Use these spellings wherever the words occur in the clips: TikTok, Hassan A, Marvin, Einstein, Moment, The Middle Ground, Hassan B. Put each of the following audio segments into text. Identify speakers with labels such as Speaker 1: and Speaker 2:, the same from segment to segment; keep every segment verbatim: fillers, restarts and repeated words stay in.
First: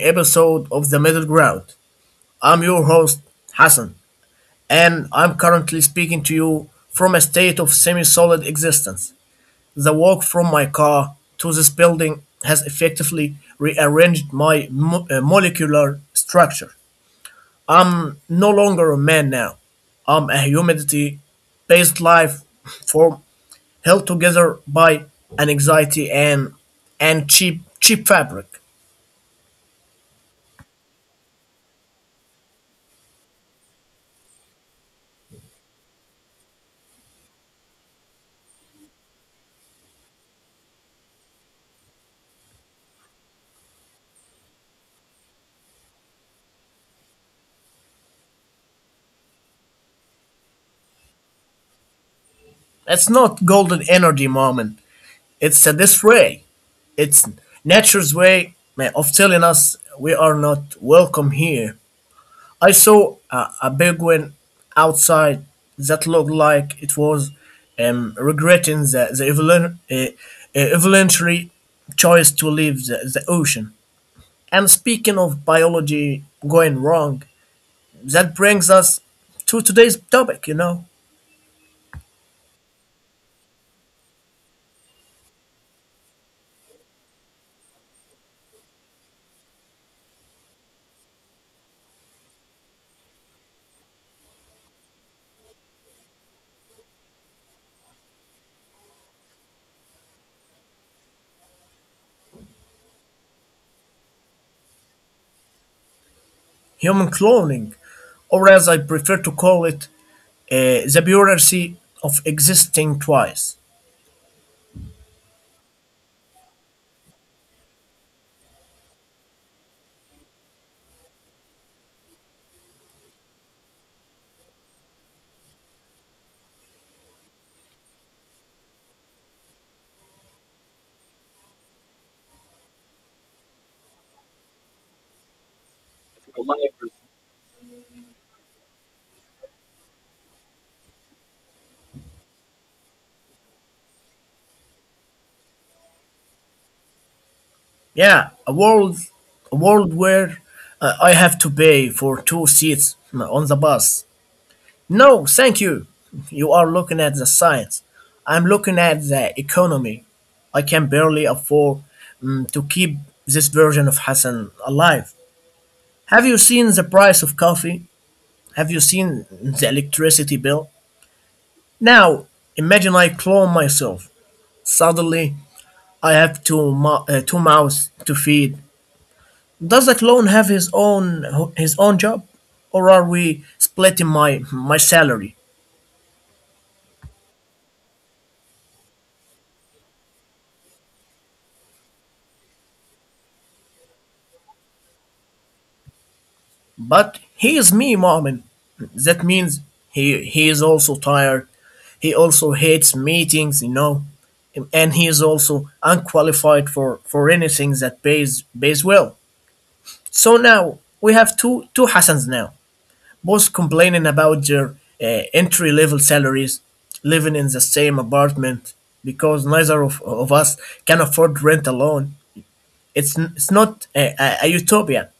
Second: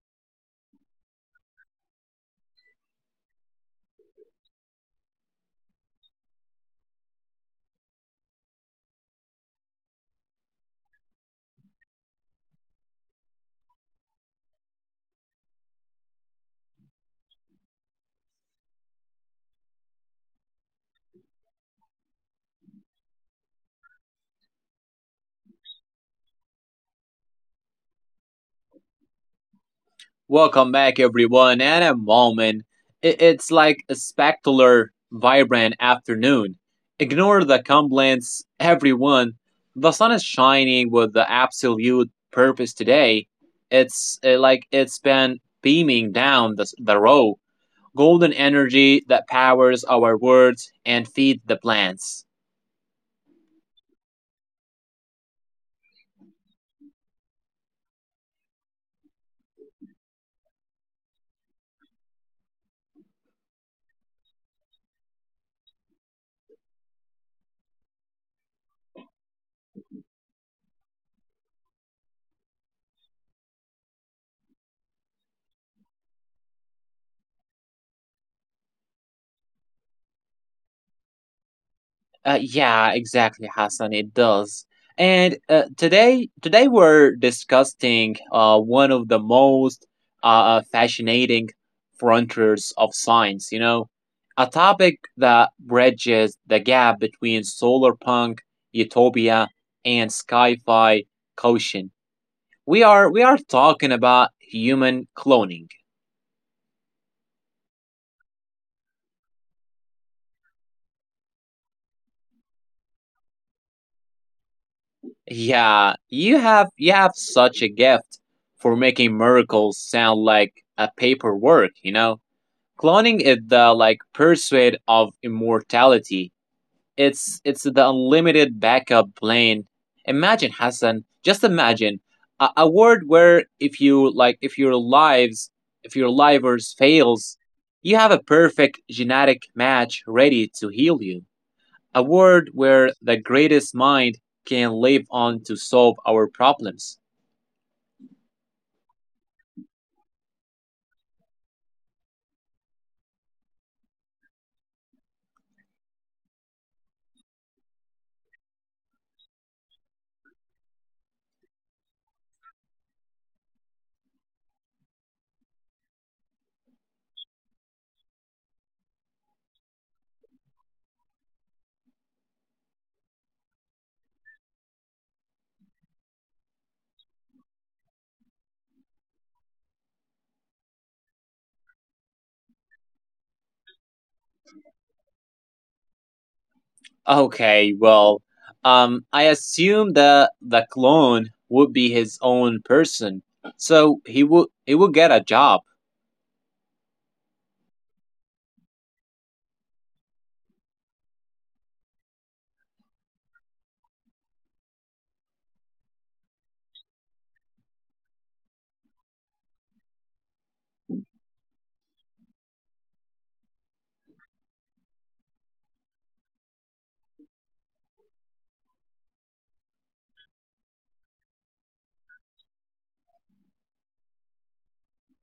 Speaker 1: episode of The Middle Ground. I'm your host, Hassan, and I'm currently speaking to you from a state of semi solid existence. The walk from my car to this building has effectively rearranged my mo- uh, molecular structure. No longer a man now. I'm a humidity based life form held together by an anxiety and and cheap cheap fabric.
Speaker 2: Welcome back, everyone, and a moment. i- It's like a spectacular, vibrant afternoon. Ignore the complaints, everyone. The sun is shining with the absolute purpose today. It's uh, like it's been beaming down the, s- the row, golden energy that powers our words and feed the plants.
Speaker 1: It's not golden energy, mom. It's uh, this way. It's nature's way uh, of telling us we are not welcome here. I saw a, a big outside that looked like it was um, regretting the, the evolu- uh, uh, evolutionary choice to leave the, the ocean. And speaking of biology going wrong, that brings us to today's topic, you know,
Speaker 2: Uh, yeah, exactly, Hassan. It does. And uh, today, today we're discussing uh, one of the most uh, uh, fascinating frontiers of science. You know, a topic that bridges the gap between solar punk utopia and sci-fi caution. We are we are talking about human cloning.
Speaker 1: human cloning, or as I prefer to call it, uh, the bureaucracy of existing twice.
Speaker 2: Yeah, you have you have such a gift for making miracles sound like a paperwork, you know? Cloning is the like pursuit of immortality. It's it's the unlimited backup plan. Imagine Hassan, just imagine a, a world where if you like if your lives if your livers fails, you have a perfect genetic match ready to heal you a world where the greatest mind can live on to solve our problems.
Speaker 1: Yeah, a world, a world where uh, I have to pay for two seats on the bus. No, thank you. You are looking at the science. I'm looking at the economy. I can barely afford mm, to keep this version of Hassan alive. Have you seen the price of coffee? Have you seen the electricity bill? Now, imagine I clone myself. Suddenly, I have two mou- uh, two mouths to feed. Does the clone have his own his own job, or are we splitting my my salary?
Speaker 2: Okay, well, um, I assume that the clone would be his own person, so he would he would get a job.
Speaker 1: But he is me, Marvin. That means he he is also tired. He also hates meetings, you know, and he is also unqualified for for anything that pays pays well. So now we have two two Hassans now, both complaining about their uh, entry level salaries, living in the same apartment because neither of, of us can afford rent alone. It's, n- it's not a, a, a utopia,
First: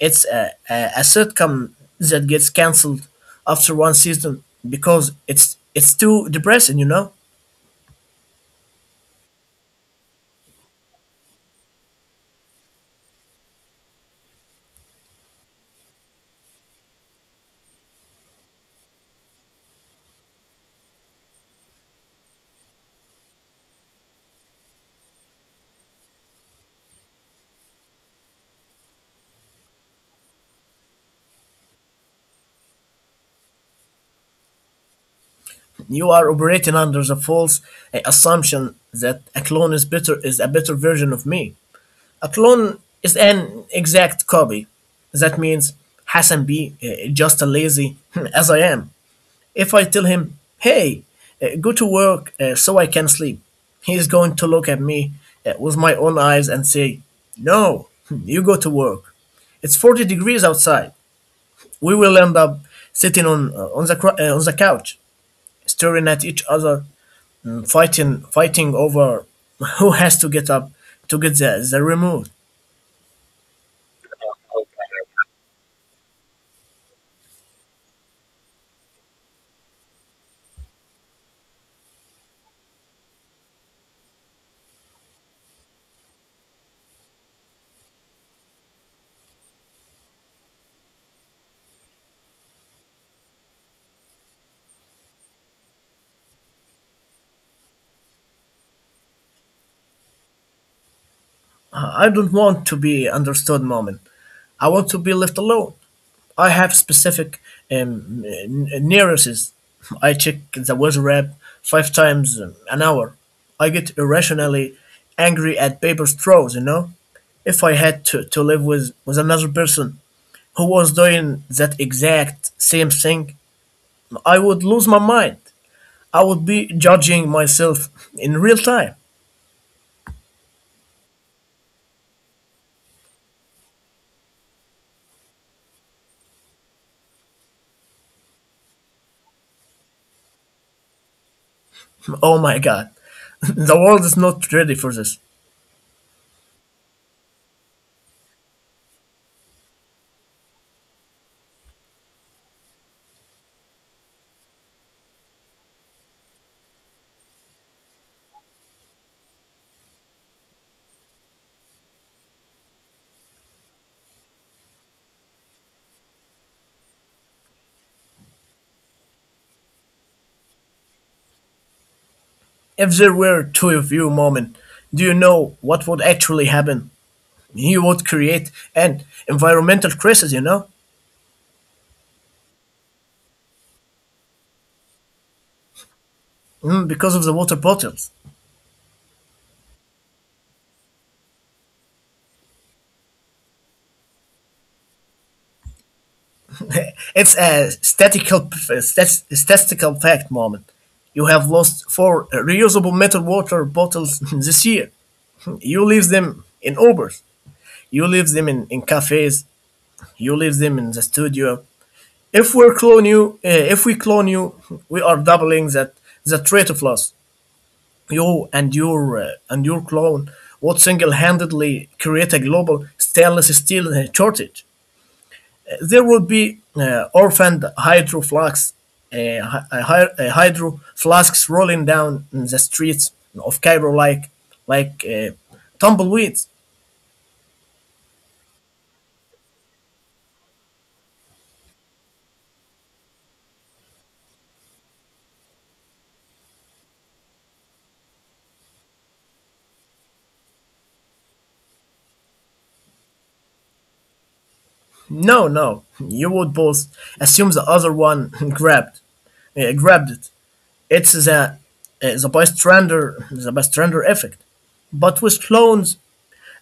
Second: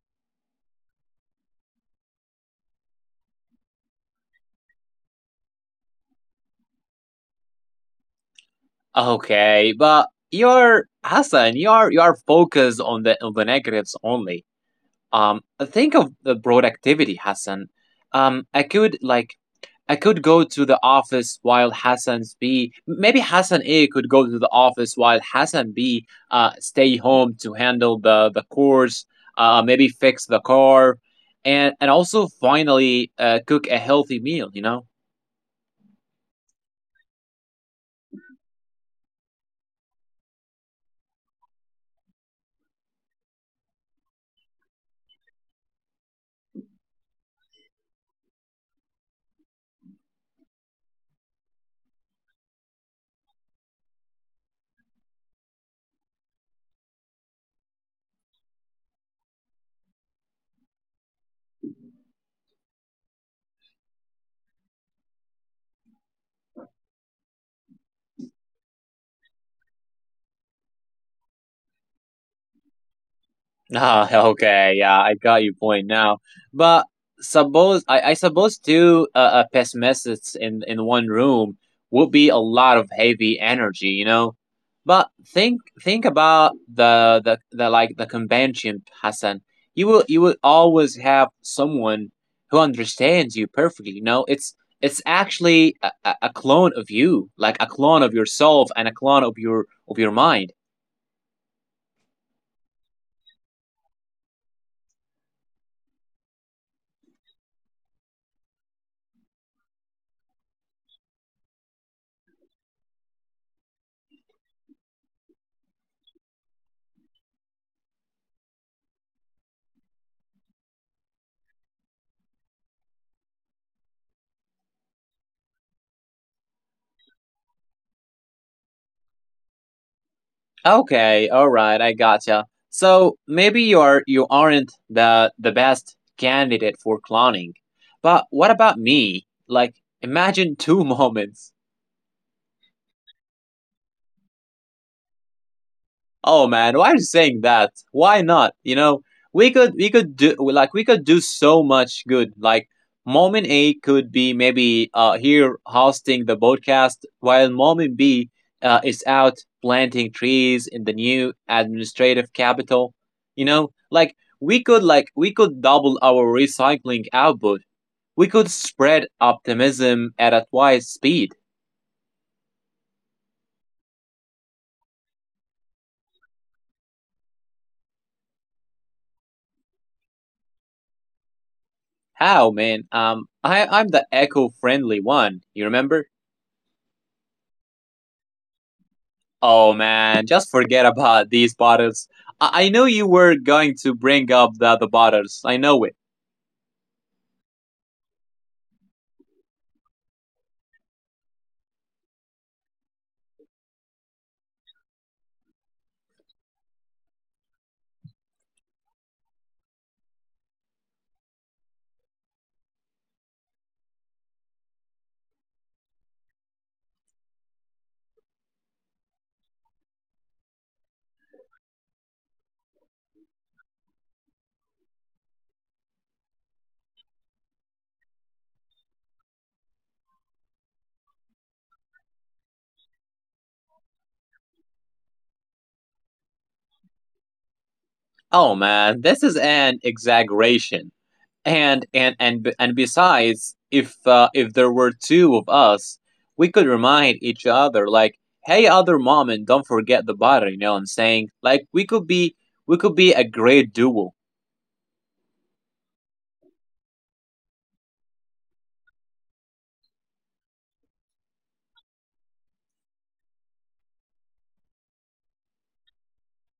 Speaker 1: it's a, a, a sitcom that gets cancelled after one season because it's it's too depressing, you know?
Speaker 2: Okay, but you're Hassan, you're you're focused on the on the negatives only. Um, think of the broad activity, Hassan. Um, I could like, I could go to the office while Hassan B. Maybe Hassan A. could go to the office while Hassan B. Uh, stay home to handle the the course. Uh, maybe fix the car, and and also finally uh, cook a healthy meal. You know.
Speaker 1: You are operating under the false uh, assumption that a clone is better is a better version of me. A clone is an exact copy. That means Hassan be uh, just as lazy as I am. If I tell him, hey, uh, go to work uh, so I can sleep, he is going to look at me uh, with my own eyes and say, no, you go to work. It's forty degrees outside. We will end up sitting on, uh, on, the, cr- uh, on the couch, staring at each other and fighting, fighting over who has to get up to get the, the remote.
Speaker 2: Ah, okay, yeah, I got your point now. But suppose I, I suppose two uh, uh, pessimists in in one room would be a lot of heavy energy, you know. But think think about the the, the like the convention, Hassan. You will you will always have someone who understands you perfectly. You know, it's it's actually a, a a clone of you, like a clone of yourself and a clone of your of your mind.
Speaker 1: I don't want to be understood, Moment. I want to be left alone. I have specific um, n- neuroses. I check the weather app five times an hour. I get irrationally angry at paper straws, you know? If I had to, to live with, with another person who was doing that exact same thing, I would lose my mind. I would be judging myself in real time.
Speaker 2: Okay, all right, I gotcha. So maybe you are you aren't the the best candidate for cloning. But what about me? Like imagine two moments.
Speaker 1: Oh my god. The world is not ready for this.
Speaker 2: Oh man, why are you saying that? Why not? You know, we could we could do like we could do so much good. Like Moment A could be maybe uh here hosting the podcast while Moment B uh, is out planting trees in the new administrative capital. You know, like we could like we could double our recycling output. We could spread optimism at a twice speed.
Speaker 1: If there were two of you, Moment, do you know what would actually happen? You would create an environmental crisis, you know.
Speaker 2: How, man? Um, I, I'm the eco-friendly one. You remember?
Speaker 1: Mm, because of the water bottles.
Speaker 2: Oh man, just forget about these bottles. I, I knew you were going to bring up the other bottles. I know it.
Speaker 1: It's a statistical, stat- statistical fact, Moment. You have lost four reusable metal water bottles this year. You leave them in Ubers. You leave them in, in cafes. You leave them in the studio. If we clone you, uh, if we clone you, we are doubling that that rate of loss. You and your uh, and your clone would single-handedly create a global stainless steel uh, shortage. Uh, There would be uh, orphaned hydro flasks, uh, hy- uh, hy- uh, hydro flasks rolling down in the streets of Cairo like like uh, tumbleweeds.
Speaker 2: Oh man, this is an exaggeration. And and and b- and besides, if uh, if there were two of us, we could remind each other like, "Hey, other mom, and don't forget the bottle." You know what I'm saying? Like we could be we could be a great duo.
Speaker 1: No, no, you would both assume the other one grabbed uh, grabbed it. It's the uh, the bystander the bystander effect. But with clones,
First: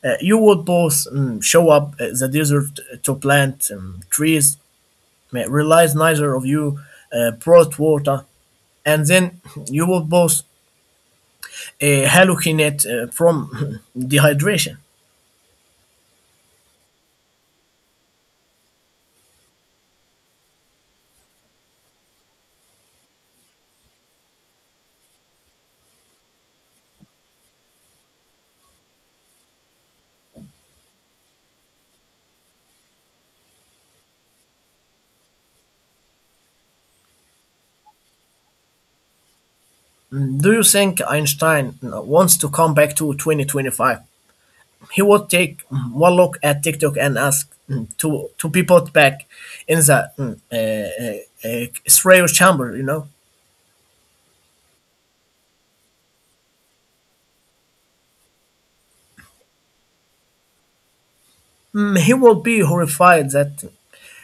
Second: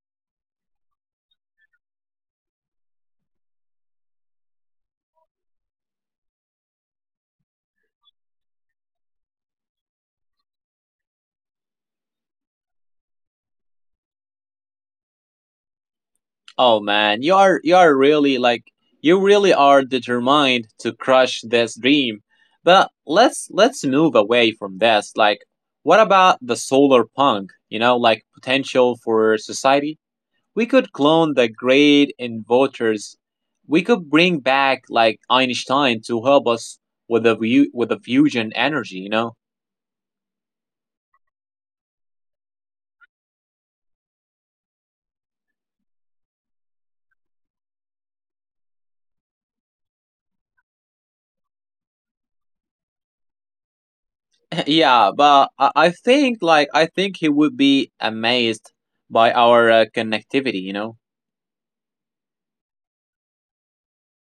Speaker 1: Uh, you would both um, show up uh, the desert to plant um, trees, uh, realize neither of you uh, brought water, and then you would both uh, hallucinate uh, from dehydration.
Speaker 2: Oh man, you are you are really like you really are determined to crush this dream. But let's let's move away from this. Like what about the solar punk, you know, like potential for society? We could clone the great inventors. We could bring back like Einstein to help us with the view with the fusion energy, you know?
Speaker 1: Mm, Do you think Einstein uh, wants to come back to twenty twenty-five? He would take mm, one look at TikTok and ask mm, to to be put back in the mm, uh, uh, uh, Israel chamber, you know?
Speaker 2: yeah, but I, I think like I think he would be amazed by our uh, connectivity, you know?
Speaker 1: He will be horrified that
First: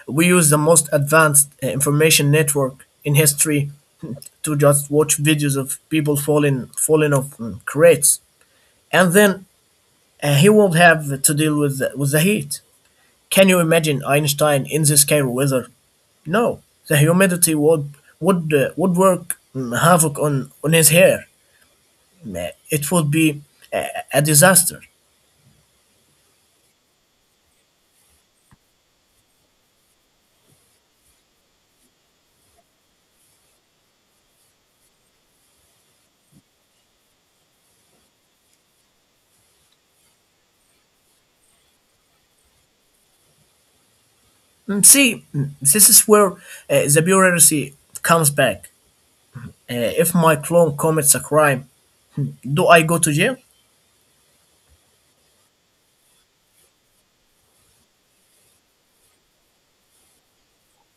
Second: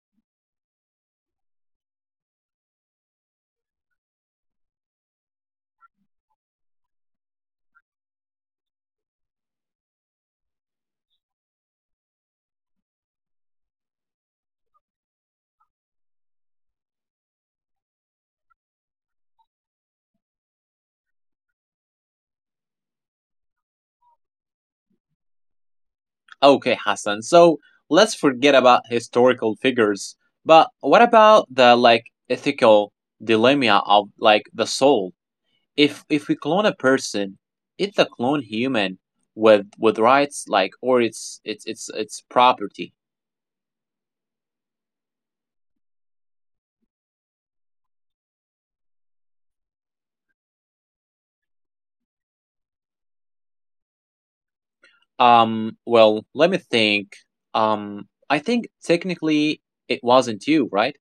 Speaker 1: we use the most advanced uh, information network in history to just watch videos of people falling falling off um, crates, and then uh, he will have to deal with the, with the heat. Can you imagine Einstein in this kind of weather? No, the humidity would would uh, would work um, havoc on on his hair. Uh, It would be a, a disaster.
Speaker 2: Okay, Hassan. So let's forget about historical figures, but what about the like ethical dilemma of like the soul? If if we clone a person, is the clone human with with rights like or it's it's it's it's property?
Speaker 1: Mm, See, mm, this is where uh, the bureaucracy comes back. Uh, if my clone commits a crime, do I go to jail?
Speaker 2: Um, well, let me think. Um, I think technically it wasn't you, right?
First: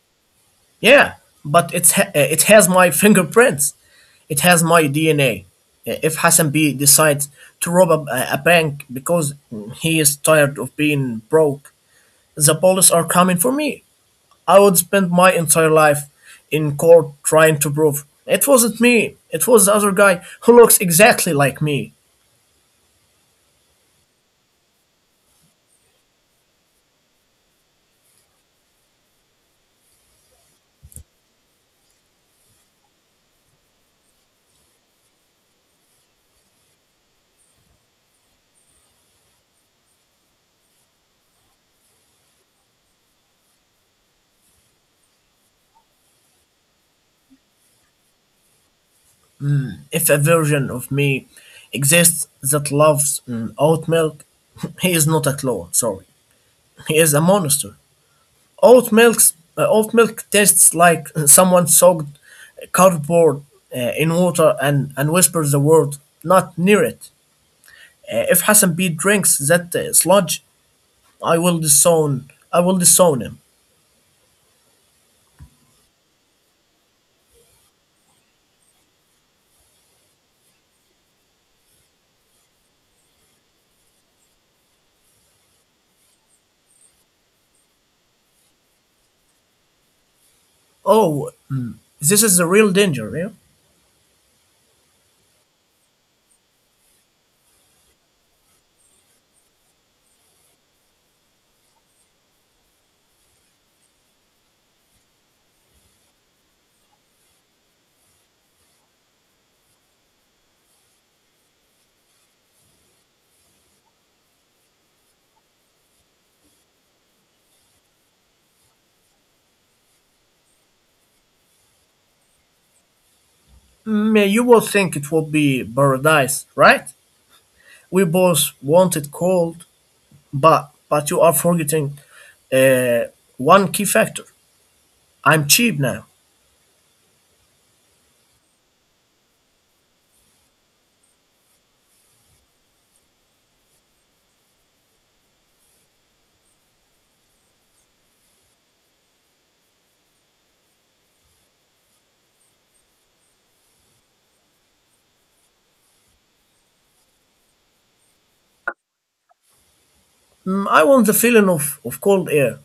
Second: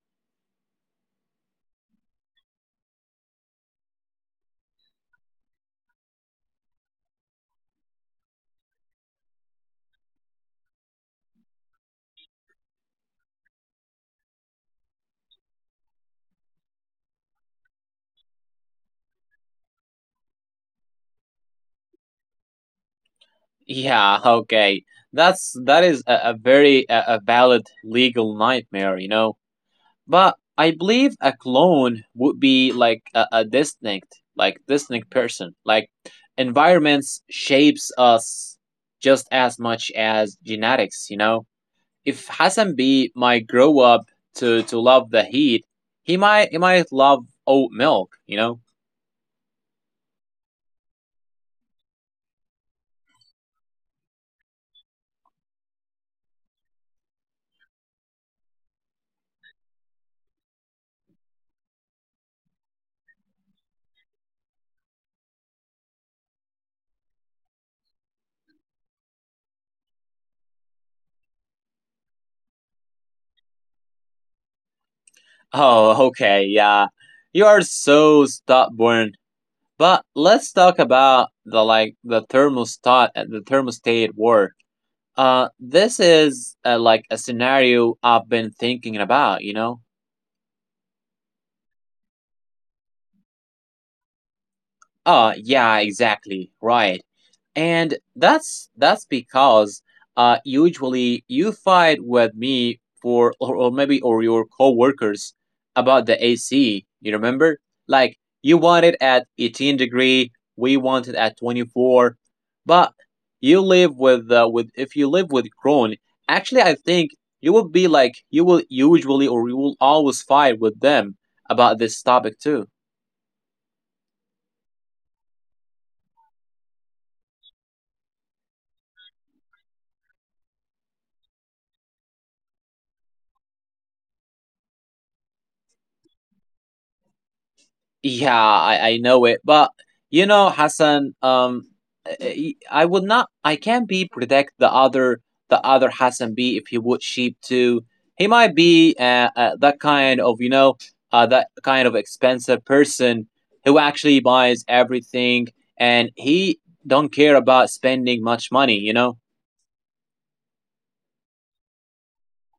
Speaker 1: Yeah, but it's ha- uh, it has my fingerprints. It has my D N A. Uh, If Hassan B decides to rob a, a bank because he is tired of being broke, the police are coming for me. I would spend my entire life in court trying to prove it wasn't me. It was the other guy who looks exactly like me.
Speaker 2: Yeah, okay. That's that is a, a very a, a valid legal nightmare, you know. But I believe a clone would be like a, a distinct, like distinct person. Like environments shapes us just as much as genetics, you know? If Hassan B might grow up to, to love the heat, he might he might love oat milk, you know?
Speaker 1: If a version of me exists that loves mm, oat milk, he is not a clone, sorry. He is a monster. Oat milk's, uh, oat milk tastes like mm, someone soaked cardboard uh, in water and, and whispers the word, not near it. Uh, if Hassan B drinks that uh, sludge, I will disown, I will disown him.
Speaker 2: Oh, okay, yeah. You are so stubborn. But let's talk about the like the thermostat the thermostat war. Uh, this is uh, like a scenario I've been thinking about, you know?
Speaker 1: Oh, mm, this is the real danger, yeah?
Speaker 2: Uh, yeah, exactly, right. And that's that's because uh usually you fight with me for or, or maybe or your coworkers about the A C, you remember? Like you want it at eighteen degree, we want it at twenty-four. But you live with uh, with if you live with Kron, actually I think you will be like you will usually or you will always fight with them about this topic too.
Speaker 1: Mm, yeah, you will think it will be paradise, right? We both want it cold, But but you are forgetting uh, one key factor. I'm cheap now.
Speaker 2: Yeah, I, I know it, but you know, Hassan, um, I, I would not, I can't be predict the other, the other Hassan B if he would sheep to. He might be uh, uh, that kind of, you know, uh, that kind of expensive person who actually buys everything and he don't care about spending much money, you know.
Speaker 1: Mm, I want the feeling of, of cold air,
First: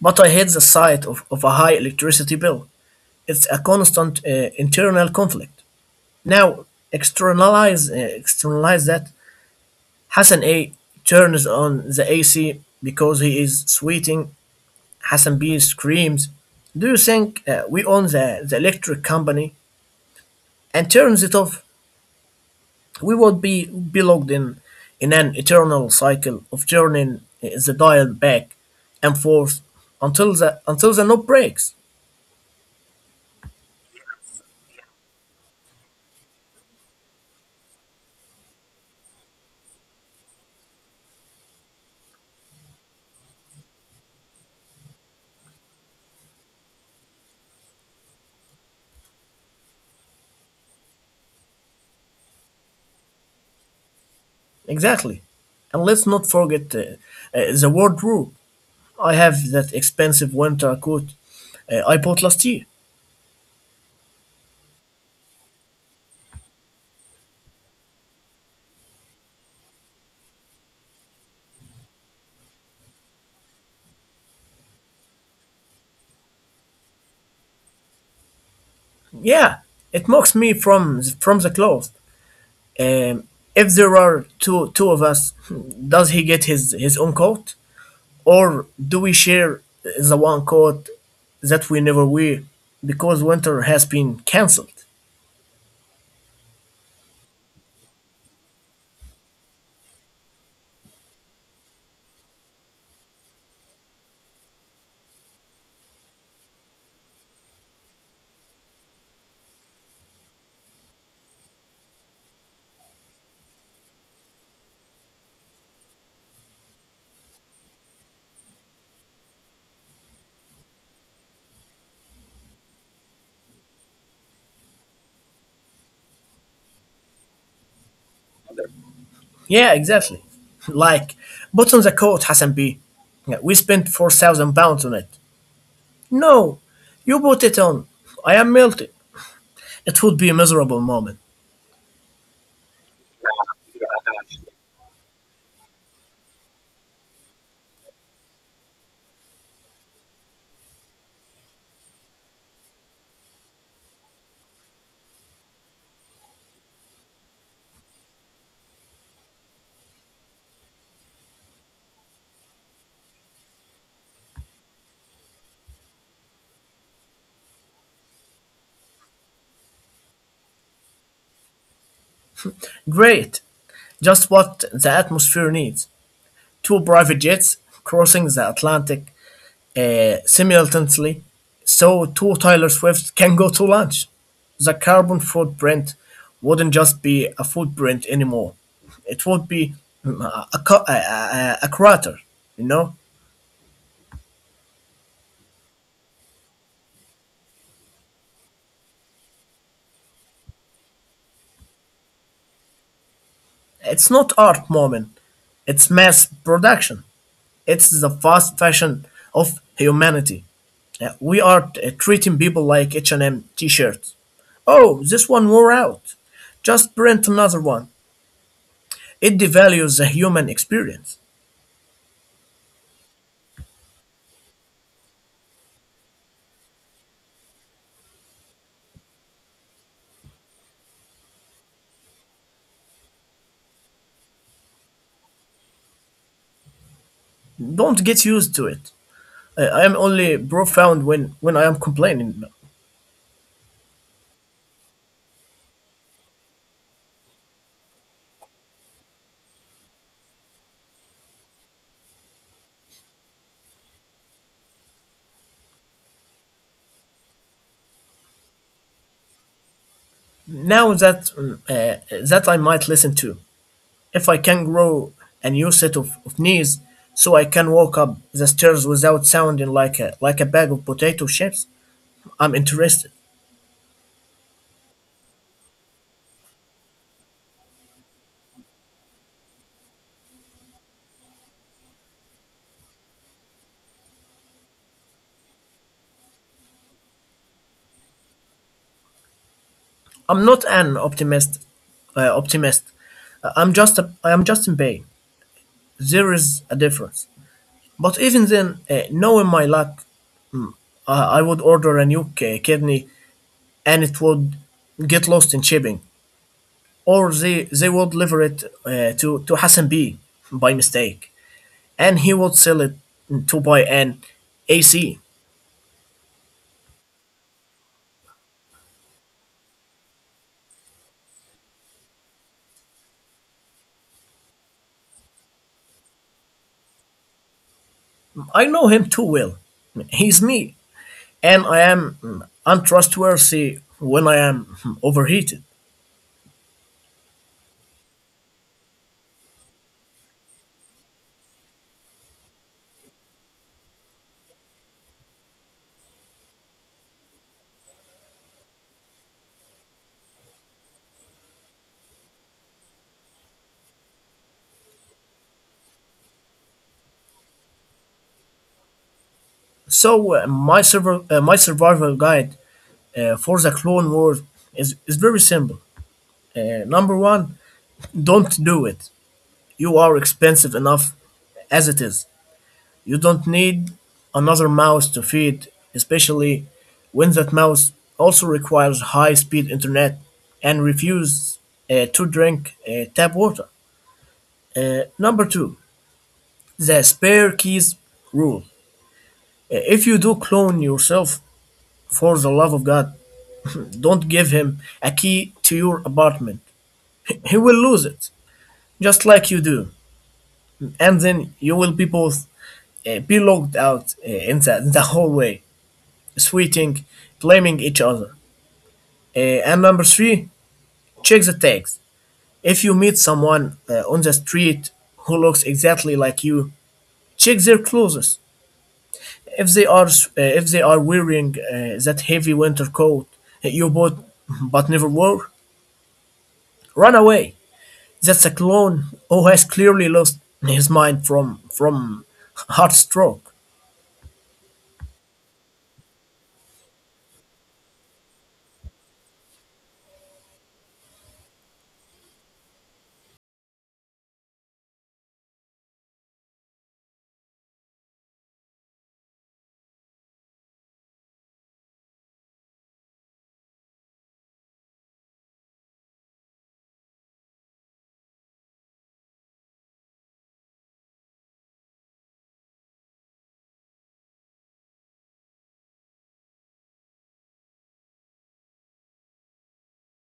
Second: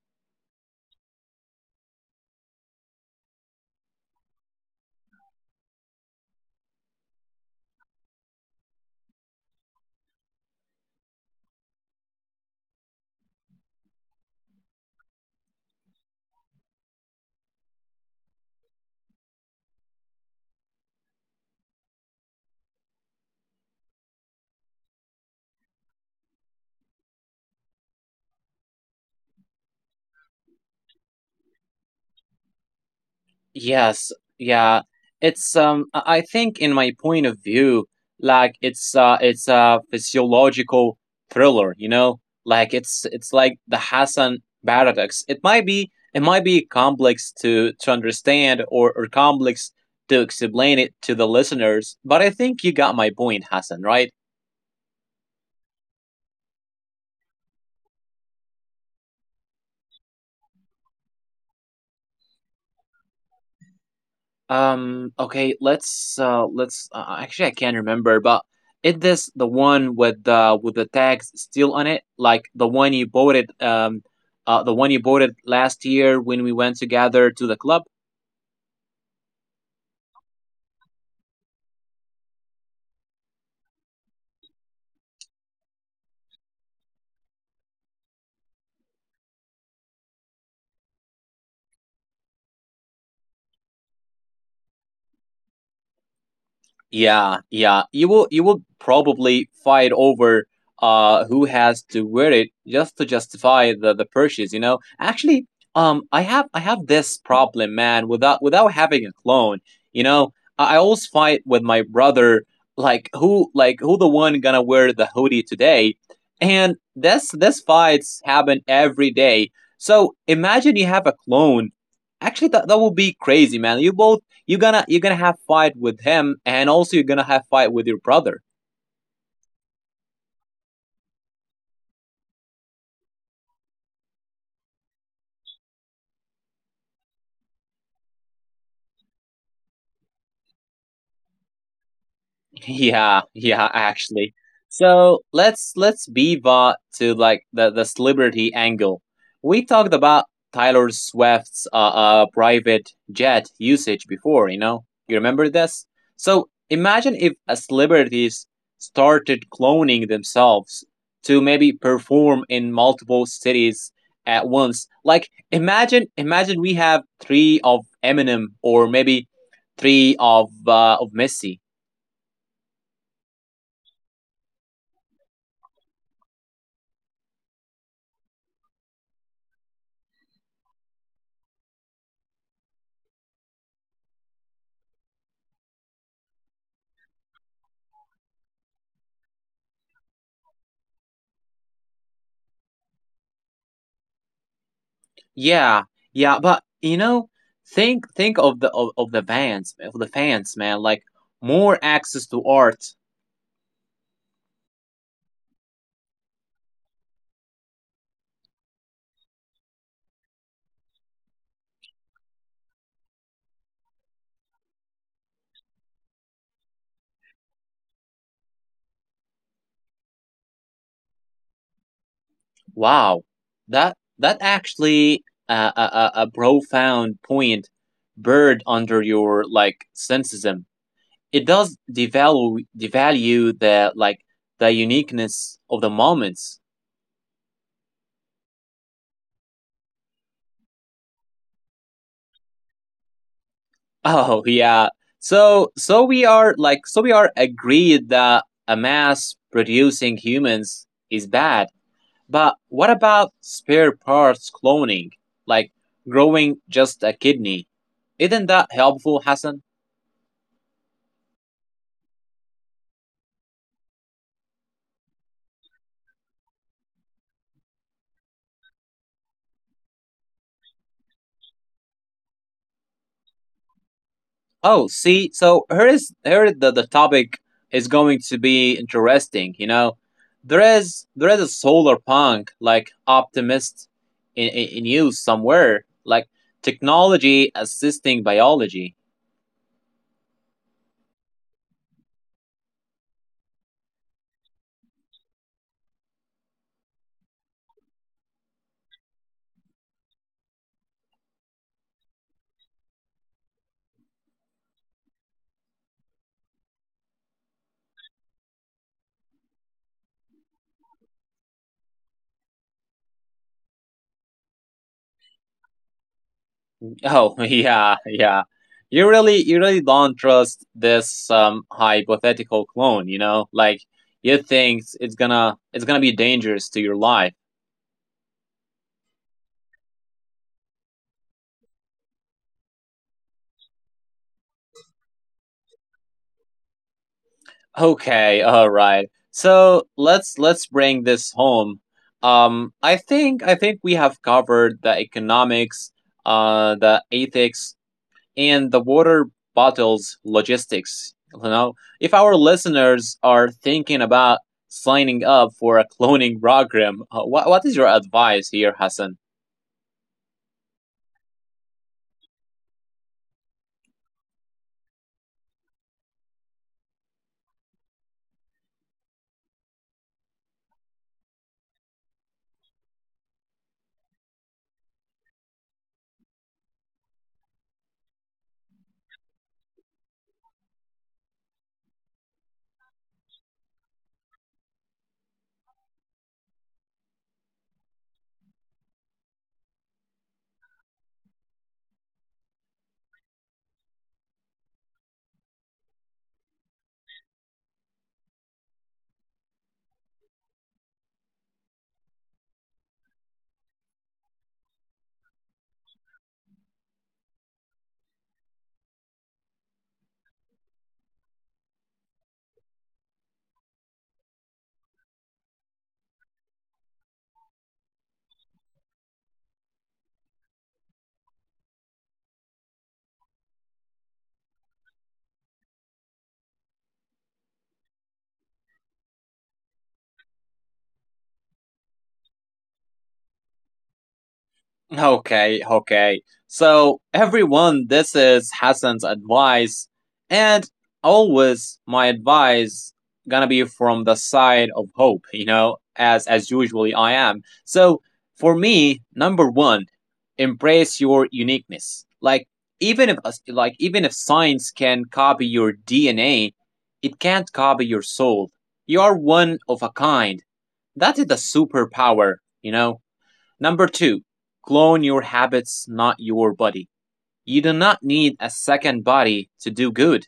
Speaker 1: but I hate the sight of, of a high electricity bill. It's a constant uh, internal conflict. Now externalize uh, externalize that. Hassan A turns on the A C because he is sweating. Hassan B screams. Do you think uh, we own the, the electric company and turns it off? We would be, be locked in, in an eternal cycle of turning the dial back and forth until the, until the knob breaks.
Speaker 2: Yes, yeah. It's um I I think in my point of view, like it's uh it's a physiological thriller, you know? Like it's it's like the Hassan paradox. It might be it might be complex to to understand or, or complex to explain it to the listeners, but I think you got my point, Hassan, right?
Speaker 1: Exactly. And let's not forget uh, uh, the wardrobe. I have that expensive winter coat uh, I bought last year.
Speaker 2: Um. Okay. Let's. Uh. Let's. Uh, actually, I can't remember. But is this the one with the with the tags still on it? Like the one you bought it. Um. Uh. The one you bought it last year when we went together to the club.
Speaker 1: Yeah, it mocks me from the, from the cloth. Um, if there are two two of us, does he get his his own coat? Or do we share the one coat that we never wear because winter has been cancelled?
Speaker 2: Yeah, yeah. You will you will probably fight over uh who has to wear it just to justify the the purchase, you know? Actually, um I have I have this problem, man, without without having a clone, you know? I, I always fight with my brother like who like who the one gonna wear the hoodie today? And this this fights happen every day. So imagine you have a clone. Actually that that would be crazy, man. You both you're gonna you're gonna have fight with him and also you're gonna have fight with your brother.
Speaker 1: Yeah, exactly. Like, put on the coat, Hassan B. Yeah, we spent four thousand pounds on it. No, you put it on. I am melting. It would be a miserable moment.
Speaker 2: Yeah, yeah, actually. So let's let's pivot to like the the celebrity angle. We talked about Tyler Swift's uh, uh private jet usage before, you know. You remember this? So imagine if a celebrities started cloning themselves to maybe perform in multiple cities at once. Like imagine imagine we have three of Eminem or maybe three of uh, of Messi.
Speaker 1: Great. Just what the atmosphere needs. Two private jets crossing the Atlantic uh, simultaneously, so two Taylor Swifts can go to lunch. The carbon footprint wouldn't just be a footprint anymore; it would be mm, a, a, co- a, a- a crater. You know,
Speaker 2: Yeah, yeah, but you know, think think of the of, of the fans of the fans, man. Like more access to art.
Speaker 1: it's not art, moment. It's mass production. It's the fast fashion of humanity. Uh, we are uh, treating people like h and M shirts. Oh, this one wore out. Just print another one. It devalues the human experience.
Speaker 2: Wow, that that actually uh, a a, a profound point. Bird under your like cynicism. It does devalue devalue the like the uniqueness of the moments.
Speaker 1: Don't get used to it. I, I am only profound when, when I am complaining.
Speaker 2: Oh yeah. So so we are like so we are agreed that a mass producing humans is bad. But what about spare parts cloning, like growing just a kidney? Isn't that helpful, Hassan?
Speaker 1: Now that mm, uh, that I might listen to, if I can grow a new set of, of knees, so I can walk up the stairs without sounding like a like a bag of potato chips, I'm interested.
Speaker 2: Oh, see, so here is here the, the topic is going to be interesting, you know. There is there is a solar punk like optimist in, in, in use somewhere, like technology assisting biology.
Speaker 1: I'm not an optimist. Uh, optimist. I- I'm just a, I am just in pain. There is a difference. But even then, uh, knowing my luck, I I would order a new ki- kidney and it would get lost in shipping, or they they would deliver it uh, to to Hassan B by mistake, and he would sell it to buy an A C.
Speaker 2: Oh, yeah, yeah. You really, you really don't trust this um, hypothetical clone. You know, like you think it's gonna, it's gonna be dangerous to your life.
Speaker 1: I know him too well. He's me, and I am mm, untrustworthy when I am mm, overheated.
Speaker 2: Okay, all right. So let's let's bring this home. Um, I think I think we have covered the economics, uh, the ethics, and the water bottles logistics. You know, if our listeners are thinking about signing up for a cloning program, uh, what, what is your advice here, Hassan?
Speaker 1: So uh, my server, uh, my survival guide uh, for the Clone Wars is is very simple. Uh, number one, don't do it. You are expensive enough as it is. You don't need another mouse to feed, especially when that mouse also requires high speed internet and refuses uh, to drink uh, tap water. Uh, number two, the spare keys rule. Uh, If you do clone yourself, for the love of God, don't give him a key to your apartment. He will lose it, just like you do. And then you will be both uh, be locked out uh, in the, the hallway, sweating, blaming each other. Uh, and number three, check the tags. If you meet someone uh, on the street who looks exactly like you, check their clothes. If they are uh, if they are wearing uh, that heavy winter coat you bought but never wore, run away. That's a clone who has clearly lost his mind from from heartstroke.
Speaker 2: Okay, okay. So, everyone, this is Hassan's advice. And always, my advice gonna be from the side of hope, you know, as as usually I am. So, for me, number one, embrace your uniqueness. Like even if like even if science can copy your D N A, it can't copy your soul. You are one of a kind. That is the superpower, you know. Number two, clone your habits, not your body. You do not need a second body to do good.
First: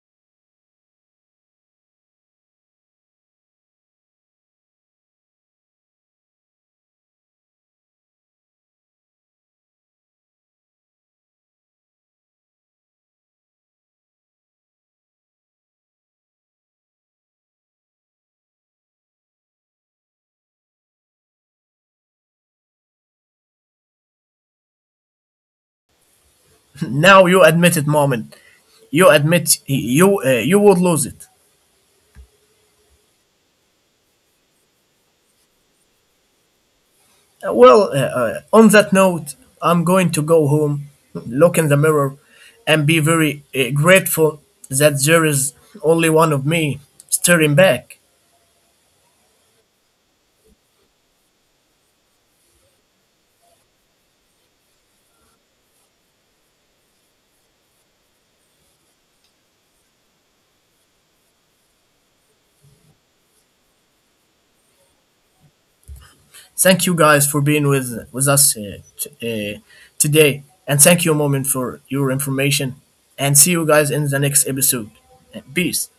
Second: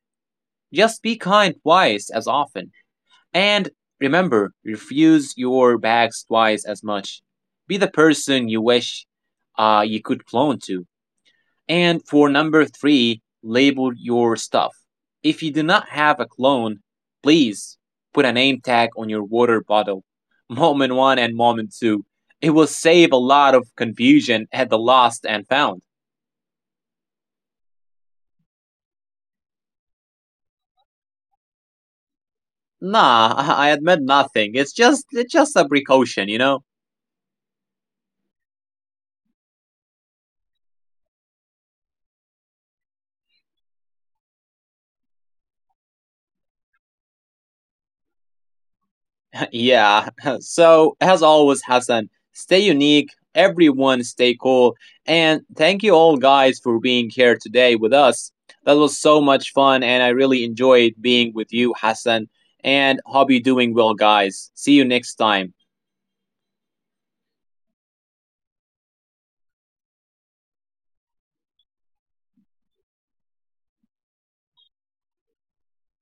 Speaker 2: Just be kind twice as often. And remember, refuse your bags twice as much. Be the person you wish uh, you could clone to. And for number three, label your stuff. If you do not have a clone, please put a name tag on your water bottle. Moment one and moment two. It will save a lot of confusion at the lost and found.
Speaker 1: Now you admit it, moment. You admit you uh, you would lose it.
Speaker 2: Nah, I admit nothing. It's just it's just a precaution, you know?
Speaker 1: Uh, Well, uh, uh, on that note, I'm going to go home, look in the mirror, and be very uh, grateful that there is only one of me staring back.
Speaker 2: Yeah. So, as always, Hassan, stay unique, everyone stay cool, and thank you all guys for being here today with us. That was so much fun, and I really enjoyed being with you, Hassan, and hope you're doing well, guys. See you next time.
Speaker 1: Thank you guys for being with with us uh, t- uh, today, and thank you, Moment, for your information. And see you guys in the next episode. Uh, Peace.